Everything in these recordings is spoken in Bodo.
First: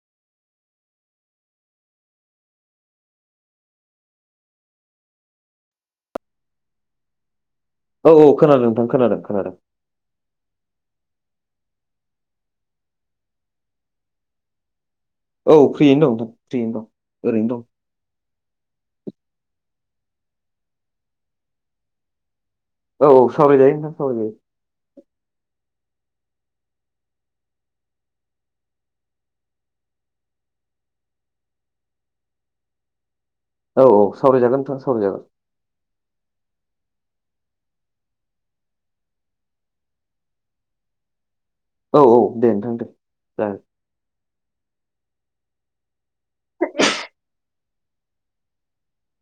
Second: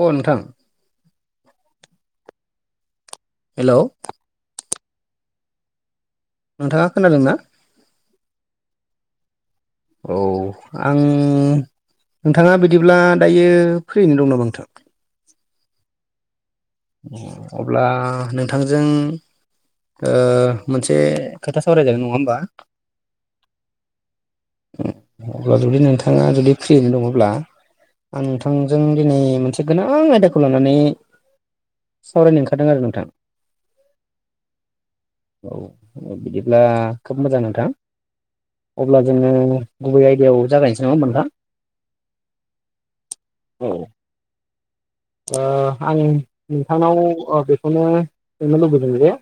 अ नोंथां। हेल' नोंथाङा खोनादों ना? औ औ खोनादों नोंथां खोनादों खोनादों। औ आं नोंथाङा बिदिब्ला दायो फैनो दं नामा नोंथां? औ फ्रियैनो दं। फ्रियैनो दं ओरैनो दं अब्ला नोंथांजों। ओ मोनसे खोथा सावरायदों नङा होमबा? औ सावराय जायो नोंथा सावराय जायो। थाङा जुदि फ्रियैनो दङब्ला। आं नोंथांजों दिनै मोनसे गोनां आयदाखौ लानानै। सावरायनो ओंखारदों आरो नोंथां। औ औ सावरायजागोन नोंथाङा सावरायजागोन। बिदिब्ला खोब मोजां नोंथां। अब्ला जोङो गुबै आयदायाव जागायनोसै नङा औ औ दे नोंथां दे जागोन। औ ओ आं नोंथांनाव ओ बेखौनो सोंनो लुबैदों जे।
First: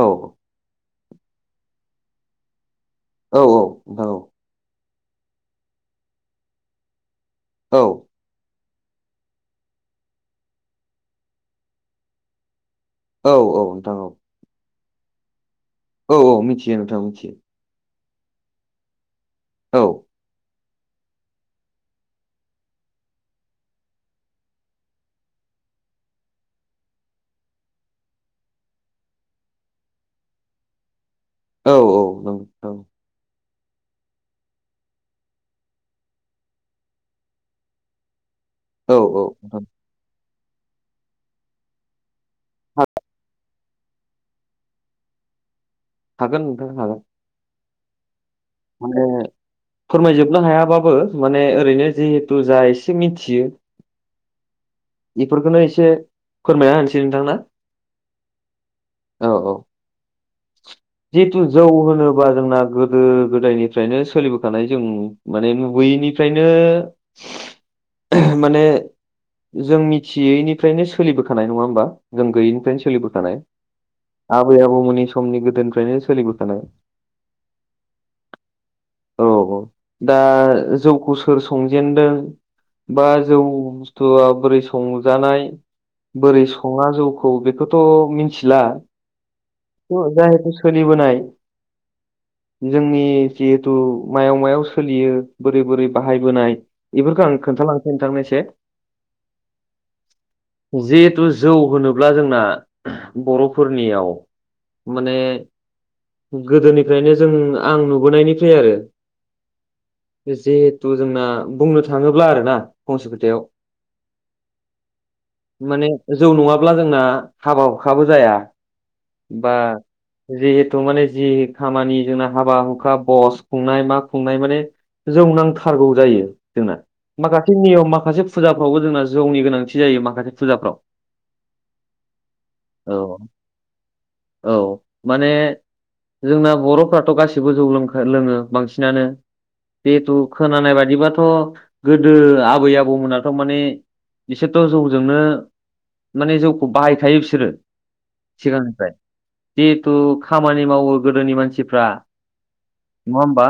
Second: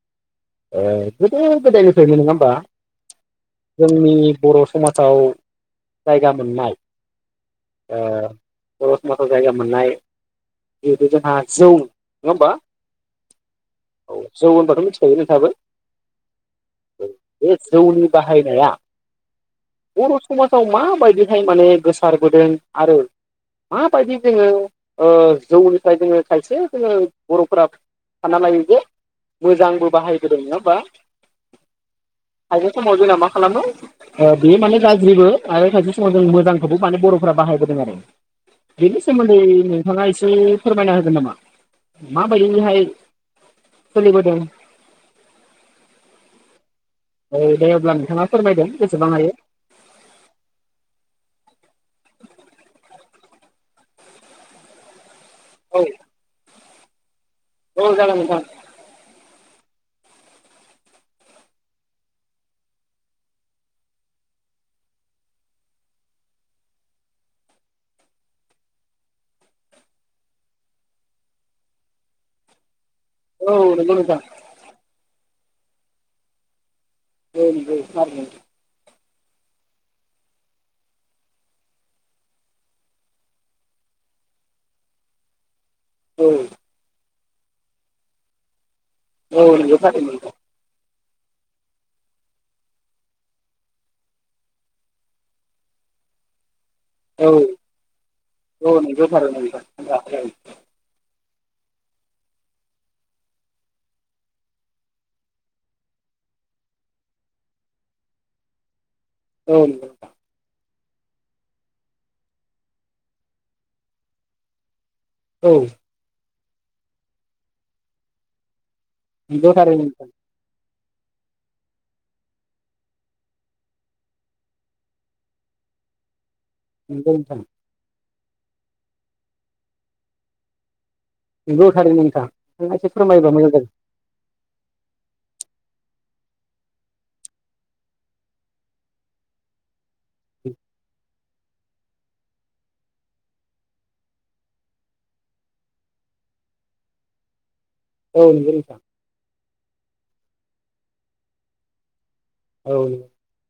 औ। ओ गोदो गोदायनिफ्रायनो नङा होमबा औ औ नोंथां जोंनि बर'। समाजाव जायगा मोननाय औ ओ बर' समाजाव जायगा मोन। मोननाय जिहेथु जोंहा नङा होमबा? औ औ नोंथां औ। सैनो थाबाय। औ औ मिथियो नोंथां मिथियो। जौनि बाहायनाया औ बर' समाज। आव माबायदिहाय माने गोसारबोदों आरो माबायदि। जोङो ओ जौनिफ्राय जोङो खायसे जोङो बर'फोरा सानना लायो जे। मोजांबो बाहायबोदों नङा होमबा? औ औ ओं खायसे औ। समाव जोंना मा खालामो ओ बेयो माने गाज्रिबो आरो खायसे समाव जों मोजांखौबो माने बर'फोरा बाहायबोदों आरो। औ बेनि औ सोमोन्दै नोंथां नोंथाङा एसे फोरमायना होगोन नामा माबायदिहाय? सोलिबोदों। हागोन नोंथां हागोन। ए अब्ला नोंथाङा। फोरमायदों माने बेसेबां हायो फोरमायजोबनो हायाबाबो माने। ओरैनो जिहेतु जा एसे मिथियो। बेफोरखौनो औ एसे फोरमायना होनोसै नोंथां ना। औ जागोन नोंथां। औ औ। [inaudible] जिहेथु जौ होनोबा जोंना गोदो गोदायनिफ्रायनो सोलिबोखानाय जों माने नुुबोयो। निफ्रायनो माने। जों मिथियैनिफ्रायनो सोलिबोखानाय नङा होमबा जों गैयैनिफ्रायनो सोलिबो। खानाय औ नंगौ नोंथां आबै आबौमोननि समनि गोदोनिफ्रायनो सोलिबोखानाय। [inaudible] औ औ दा जौखौ सोर संजेनदों। बा जौ। जौ आ बोरै संजानाय बोरै औ सङा जौखौ बेखौथ' मिथिला। औ नंगौ थारैनो नोंथां जाहेथु सोलिबोनाय। [inaudible] जोंनि जिहेथु मायाव मायाव सोलियो बोरै बोरै बाहायबोनाय औ बेफोरखौ आं खोनथालांनोसै नोंथांनो एसे [unintelligible] जिहेथु जौ होनोब्ला जोंना बर'फोरनियाव माने। गोदोनिफ्रायनो जों आं नुबोनायनिफ्राय आरो। औ। थु जोंना बुंनो थाङोब्ला आरो ना फंसे खोथायाव औ माने जौ नङाब्ला जोंना हाबा हुखाबो जाया। नंगौ बा थारैनो नोंथां जिह थ माने जि खामानि जोंना हाबा हुखा बस खुंनाय मा खुंनाय माने जौ नांथारगौ जायो। जोंना नंगौ नोंथां माखासे नियम माखासे फुजाफ्रावबो जोंना जौनि गोनांथि जायो माखासे फुजाफ्राव नंगौ थारैनो नोंथां नों एसे औ फोरमायोबा मोजां [unintelligible] औ माने जोंना बर'फ्राथ' गासिबो जौ लों लोङो बांसिनानो जिहेथु खोनानाय बायदिबा थ' गोदो आबै आबौमोना थ' माने बिसोरथ' जौजोंनो माने जौखौ बाहायखायो बिसोरो औ नंगौ नोंथां। सिगांनिफ्राय जिहेथु खामानि मावो गोदोनि मानसिफ्रा। औ नङा होमबा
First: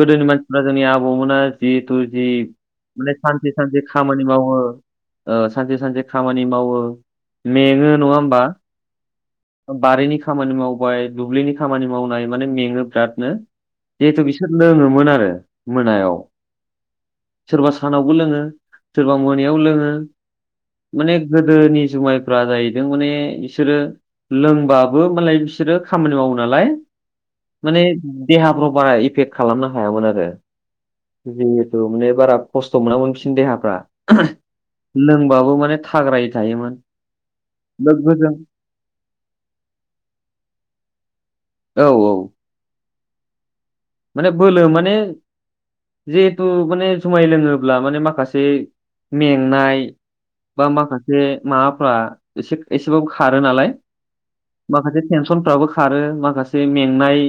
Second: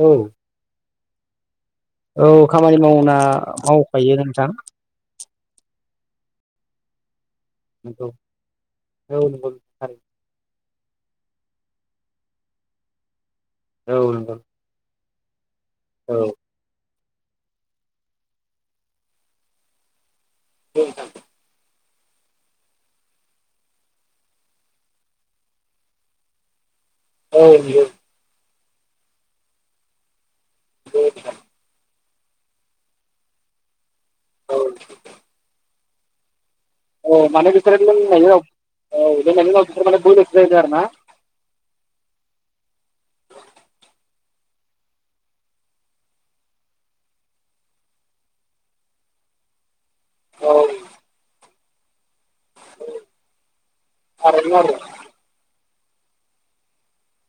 गोदोनि औ मानसिफ्रा जोंनि आबौमोना। जिहेथु जि औ खामानि माने मावना सानसे सानसे मावखायो खामानि नोंथां मावो। ओ सानसे सानसे खामानि मावो। मेङो नंगौ नङा होमबा औ नंगौ नोंथां थारैनो बारिनि खामानि माव बाय दुब्लिनि खामानि मावनाय माने मेङो बिरादनो औ जिहेथु नंगौ बिसोर लोङोमोन आरो। मोनायाव औ सोरबा सानावबो लोङो सोरबा मोनायाव लोङो। माने गोदोनि जुमायफ्रा जाहैदों माने बिसोरो लोंबाबो मालाय बिसोरो खामानि मावो नालाय। औ माने नंगौ देहाफ्राव बारा इफेक्ट खालामनो हायामोन आरो जिहेथु माने बारा खस्थ' मोनामोन बिसिनि देहाफ्रा औ लोंबाबो माने थाग्रायै थायोमोन। औ माने बिसोरो लोंनायनि लोगोजों उनाव औ लोंनायनि उनाव बोलोसो जादों आरोना औ औ [inaudible] माने बोलो माने जिहेथु माने जुमाय लोमोब्ला माने माखासे मेंनाय औ बा माखासे माबाफ्रा एसे एसेबाबो खारो नालाय थारैनो आरो माखासे टेनसनफ्राबो खारो माखासे मेंनाय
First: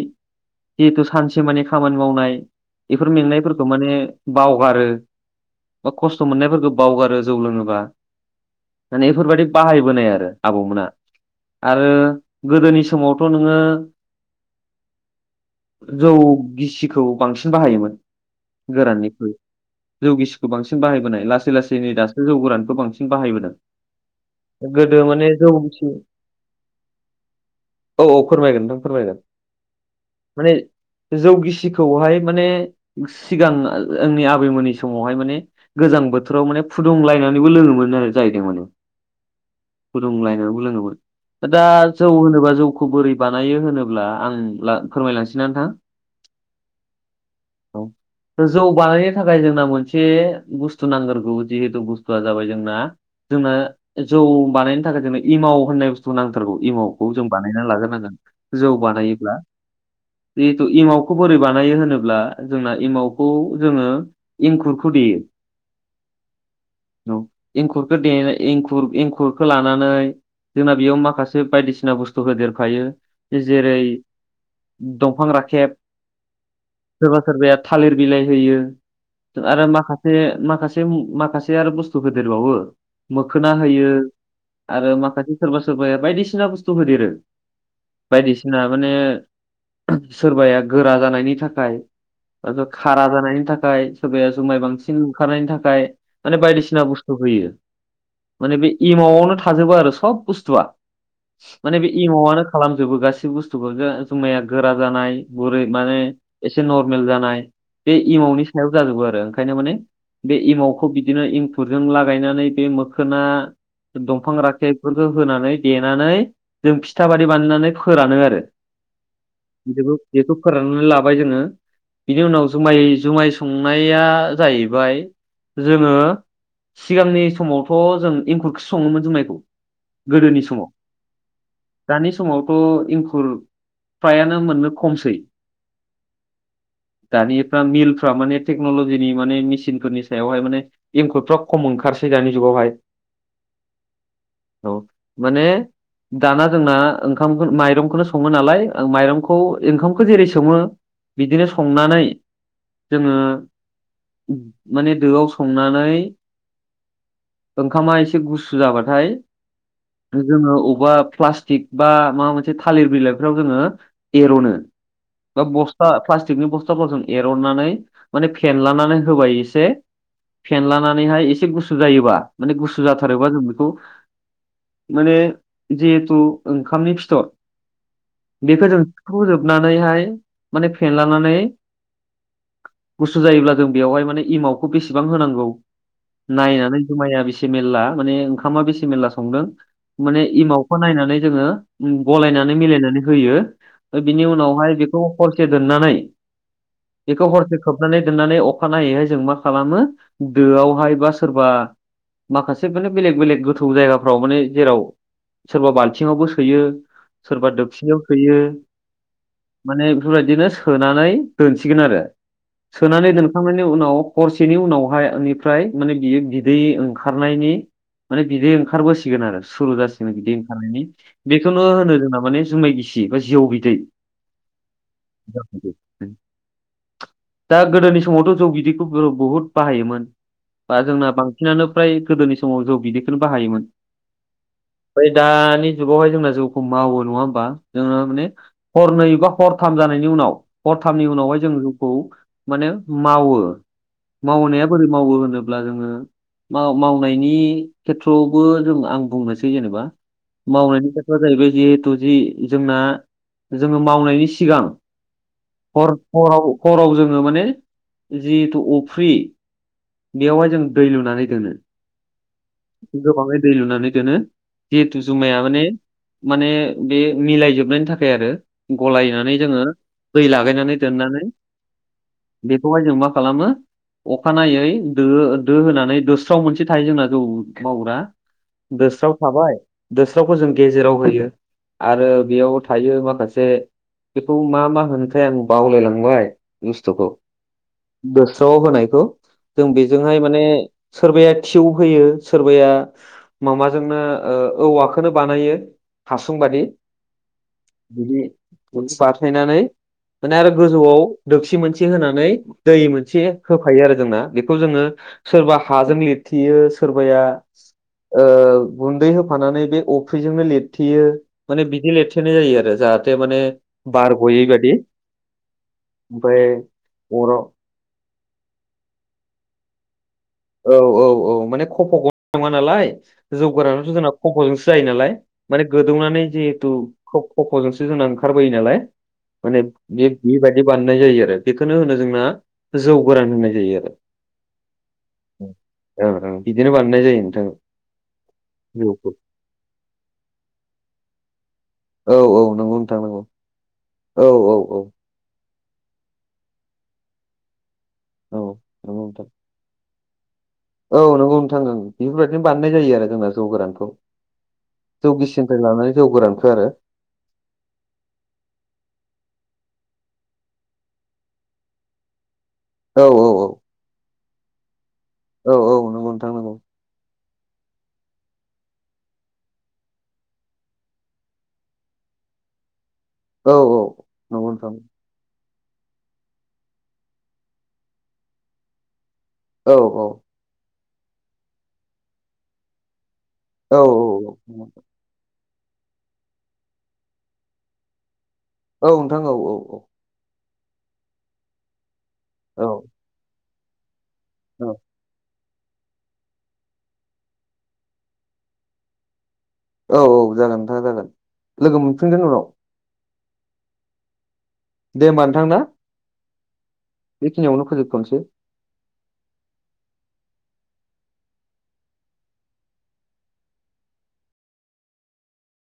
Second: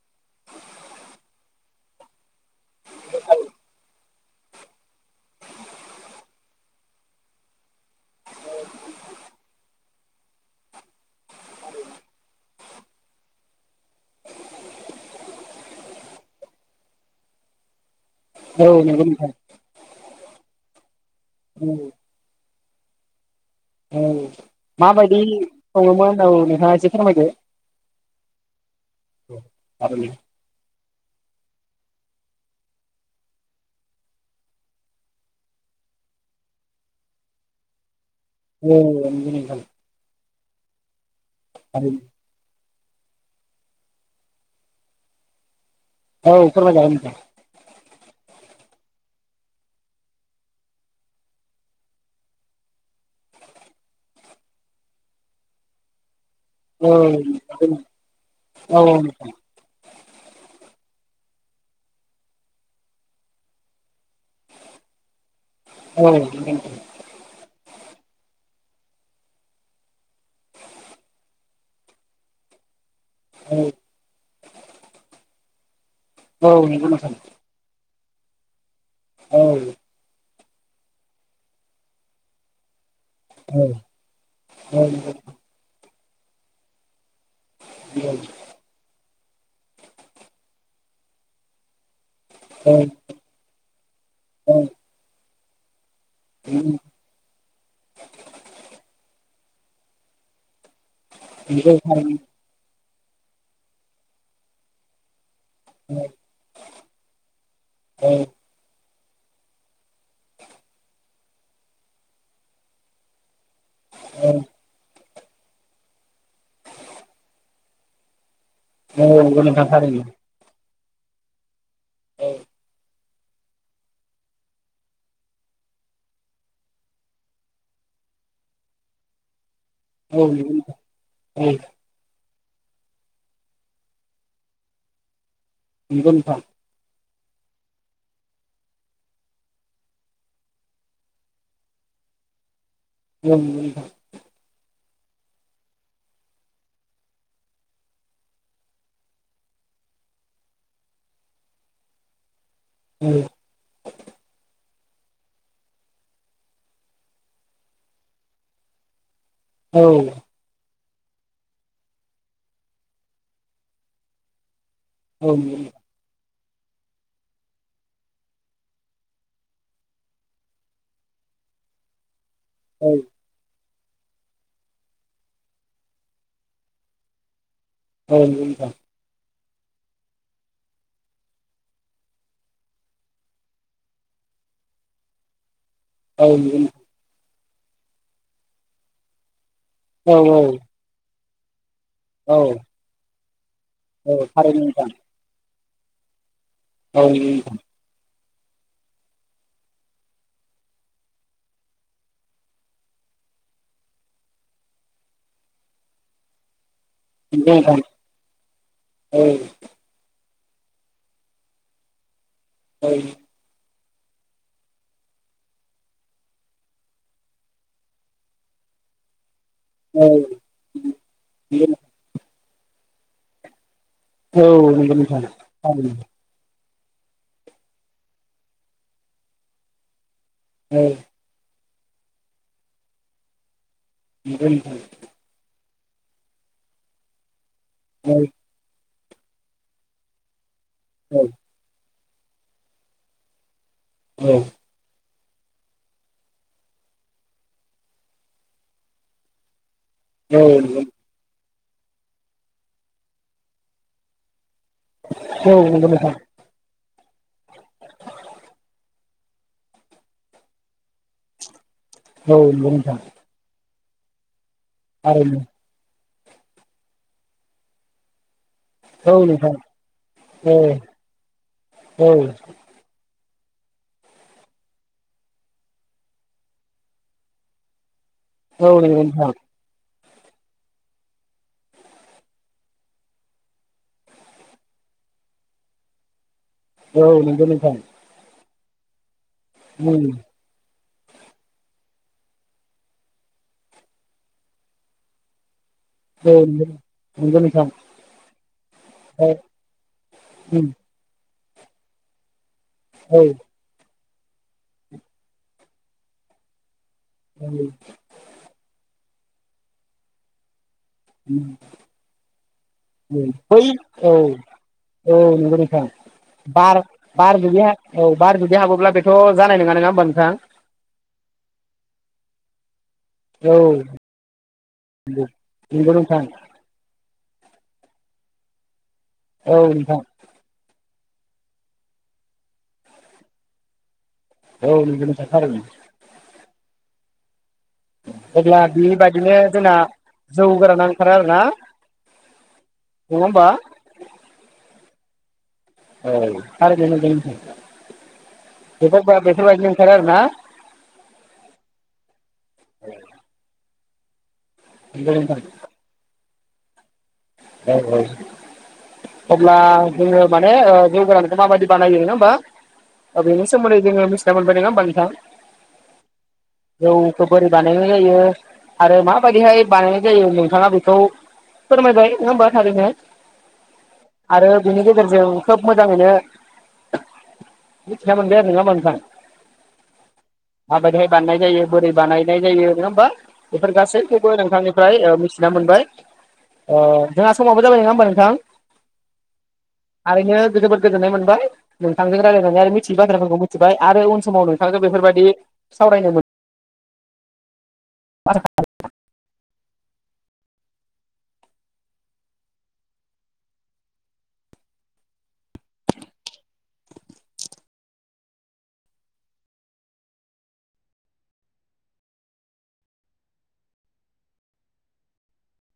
जिहेथु सानसे मानानि खामानि मावनाय बेफोर मेंनायफोरखौ माने बावगारो बा खस्थ' मोननायफोरखौ बावगारो जौ लोङोबा माने बेफोरबायाददि बाहायबोनाय आरो आबौमोना आरो गोदोनि समावथ' नोङो [inaudible] जौ गिसिखौ बांसिन बाहायोमोन औ नंगौ नोंथां गोराननिख्रुइ जौ गिसि बांसि बाहायबोनाय लासै औ लासै दासो जौ गोरानखौ बांसिन बाहायबोदों औ गोदो माबायदि माने जौ गिसि सङोमोन होननाव नोंथाङा एसे फोरमायदो औ औ फोरमायगोन नोंथां फोरमायगोन औ माने जौगिसिखौहाय माने सिगां आंनि आबैमोननि समावहाय माने गोजां बोथोराव माने फुदुंलायनानैबो लोङोमोन आरो जाहैदों माने नंगौ नोंथां फुदुंलाय लोङोमोन दा जौ थारैनो होनोबा जौ खौ बोरै बानायो होनोब्ला आं फोरमायलांसै नोंथां औ फोरमायजागोन नोंथां औ जौ बानायनो थाखाय जोंना मोनसे बुस्थु नांग्रोगौ जिहेथु बुस्थुआ जाबाय जोंना जोंनो जौ बानायनो थाखाय जोंनो इमाव होननाय बुस्थुखौ नां थारगौ औ इमावखौ जों बानायना लाग्रोनांगोन जौ औ औ नोंथां बानायोब्ला जिहेथु एमावखौ बोरै बानायो होनोब्ला जोंना एमावखौ जोङो एंखुरखौ देयो औ बेखौ दे एंखुर एंखुरखौ लानानै जोंना बेयाव माखासे बायदिसिना बुस्थुफोर होदेरफायो जेरै दंफां राखेब नंगौ सोरबा थारैनो सोरबाया थालिर बिलाइ होयो औ आरो माखासे माखासे माखासे आरो बुस्थु होदेरबावो मोखोना होयो आरो माखासे सोरबा सोरबाया बायदिसिना बुस्थु होदेरो बायदिसिना माने सोरबाया गोरा जानायनि थाखाय ओ खारा जानायनि थाखाय सोरबाया जुमाय बांसिन ओंखारनायनि थाखाय माने बायदिसिना बुस्थु होयो माने बे एमावआवनो थाजोबो आरो सब बुस्थुआ माने बे इमावआनो खालामजोबो गासैबो बुस्थुखौ जुमाया गोरा जानाय गुरै माने एसे नरमेल जानाय बे इमावनि सायाव जाजोबो आरो आरो ओंखायनो माने बे एमावखौ बिदिनो इंखुरजों लागायनानै बे मोखोना दफां औ राखेब जों होनानै देनानै जों फिथा बादि बानायनानै फोरानो आरो औ नंगौ नोंथां थारैनो खौनो लाबाय जोङो बिनि औ उनावसो माइ जि जुमाय संनाया जाहैबाय जोङो सिगांनि समावथ' जों एंखुरखौसो सङोमोन जुमाइखौ औ गोदोनि नंगौ समाव नोंथां औ दानि समावथ' इंखुर फ्रायानो मोननो खमसै नंगौ नोंथां दानिफ्रा मिलफ्रा माने टेक्न'लजिनि माने मेसिनफोरनि सायावहाय माने एंखुरफ्रा खम ओंखार खारसै दानि जुगावहाय उम नंगौ नोंथां ओ माने दाना जोंना ओंखामखौनो माइरंखौनो सङो नालाय ओं माइरंखौ ओंखामखौ जेरै सङो बिदिनो संनानै जोङो नोंथां माने दोआव संनानै ओंखामा एसे गुसु जाबाथाय औ जोङो अबा प्लास्टिक बा माबा मोनसे थालिर बिलाइफ्राव जोङो एर'नो औ बा नंगौ बसथा फ्लास थिक बस्थाफोरजों एरननानै माने फेनलानानै होबाय एसे फेनलानानैहाय एसे गुसु जायोबा माने गुसु जाथारोबा जों बेखौ माने जिहेथु ओंखामनि फिथर बेखौ नोंथां जों सुखु जोबनानैहाय माने फेनलानानै गुसु जायोब्ला जों बेवहाय माने इमावखौ बेसेबां होनांगौ औ नंगौ नायनानै जुमाया बेसे मेरला माने ओंखामा बेसे मेरला संदों माने नोंथां औ इमावखौ नायनानै जोङो औ गलायनानै मिलायनानै होयो ओमफाय औ बिनि थारैनो उनावहाय नोंथां बेखौ हरसे दोननानै औ बेखौ नोंथां हरसे खोबनानै दोननानै अखा नायैहाय जों मा खालामो दोआवहाय बा सोरबा माखासे माने बेलेग बेलेग गोथौ जायगाफ्राव माने जेराव सोरबा बाल्थिङावबो सोयो सोरबा नंगौ नोंथां दोबसियाव सोयो औ माने बेफोरबायदिनो सोनानै दोनसिगोन आरो औ सोनानै दोनखांनायनि उनाव हरसेनि उनावहाय बेनिफ्राय माने बियो बिदै ओंखारनायनि माने बिदै ओंखारबोसिगोन आरो सुरु जासिगोन नंगौ बिदै खानायनि बेखौनो होनो जोंना माने जुमाय गिसि बा जौ बिदै औ नंगौ नोंथां दा गोदोनि समावथ' जौ बिदैखौ गोदो बुहुद बाहायोमोन औ बा जोंना बांसिनानो फ्राय गोदोनि समाव जौ बिदैखौनो बाहायोमोन नंगौ नोंथां ओमफाय दानि जुगावहाय जोंना जौखौ मावो नङा होमबा जोङो औ माने हरनै बा हरथाम जानायनि उनाव हरथामनि औ उनावहाय जोङो खौ माने मावो औ मावनाया बोरै मावो होन होनोब्ला जोङो माव मावनायनि खेथ्रआवबो जों आं बुंनोसै जेनेबा नंगौ औ नंगौ नोंथां मावनायनि खोथाआ जाहैबाय जिहेथु जि जोंना जोङो मावनायनि सिगां हर हराव हराव जोङो माने जिहेथु उ फ्रि बेयावहाय जों दै लुनानै दोनो औ नंगौ नोंथां गोबाङै दै लुनानै दोनो जिहेथु थारैनो जुमाया माने माने बे मिलायजोबनायनि थाखाय आरो औ गलायनानै नोंथां जोङो दै औ लागायनानै दोननानै औ बेखौहाय जों मा खालामो अखानायै दो दो होनानै दोस्राव मोनसे थायो जोंना जौ मावग्रा औ नंगौ दोस्राव नोंथां थाबाय दोस्रावखौ जों गेजेराव होयो आरो बेयाव थायो माखासे बेखौ मा मा होनोथाय आं बावलायलांबाय औ नोंगौ नोंथां स्रआव होनायखौ जों उम बेजोंहाय माने सोरबाया थिउ होयो सोरबाया माबाजोंनो ओ औवाखोनो बानायो औ हासुंबादि नंगौ नंगौ नोंथां बिदि औ बाथायनानै माने आरो उम गोजौआव दोखसि मोनसे होनानै दै औ मोनसे होफायो आरोख जोंना बेखौ जोङो सोरबा हाजों लिरथियो सोरबाया औ ओ गुन्दै होफानानै बे अफ्रिजोंनो लिरथेयो माने बिदि लिरथेनाय जायो आरो औ जाहाथे माने बै औ बार गयै बादि औ नोंगौ नोंथां। ओमफ्राय बार बार अराव जुदि औ बार जुदि हाबोब्ला बेथ' जानाय नङा नङा होमबानों औ औ औ माने खफ' ग नङा नालाय। औ जौगोरानाथ' जोंना खफ जोंसो जायो नालाय माने नंगौ नोंथां गोदौनानै जिहेथु खफ खफ' जोंसो जोंना ओंखारबोयो नालाय औ माने नोंथां बे बेबायदि बानाय नाय जायो आरो बेखौनो होनो जोंना जौ गोरान होननाय जायो आरो औ नोंगौ नोंगौ। औ औ बिदिनो बानायनाय जायो नोंथां। अब्ला जौखौ बेबायदिनो जोंना जौ गोराना ओंखारा आरो ना। औ औ नंगौ नोंथां नंगौ नङा होमबा औ औ औ। औ थारैनो नोंथां औ नंगौ नोंथां बेफोरबादिनो ओंखारो आरो ना। औ नोंगौ नोंथां ओं बेफोरबायदिनो बानायनाय जायो आरो जोंना जौ गोरानखौ नंगौ जौ नोंथां गिसिनिफ्राय लानानै जौ गोरानखो आरो। औ औ। अब्ला जोङो माने ओ जौ गोरानखो मा बायदि बानायो नङा औ होमबा। बेनि सोमोन्दै जोङो मिथिना मोनबाय नङा होमबा नोंथां औ औ नंगौ नोंथां नंगौ औ। बोरै बानायनाय जायो आरो माबायदिहाय बानायनाय जायो नोंथाङा बेखौ फोरमायबाय नङा होमबा थारैनो औ औ नंगौ आरो नोंथां बेनि गेजेरजों खोब मोजाङैनो मिथिनामोनबाय आरो नङा होमबा नोंथां। औ औ। माबायदि हाय बानायनाय जायो बोरै बानायनाय जायो नङा होमबा बेफोर औ गासैखौबो नोंथांनिफ्राय थिना मोनबाय ओ जोंहा समाबो जाबाय नङा होमबा नोंथां। औ नोंथां औ औ औ। थारैनो जोबोद गोजोननाय मोनबाय नोंथांजों रायलायनानै औ आरो मिथियै बाथ्रा फोरखौ मिथिबाय आरो। समाव औ नोंथांखौ बेफोरबायदि सावरायनो मोनो। आरो औ औ जागोन नोंथा जागोन लोगो मोनफिनगोन उनाव दे होमबा नोंथां ना। बेखिनियावनो फोजोबथ'नोसै।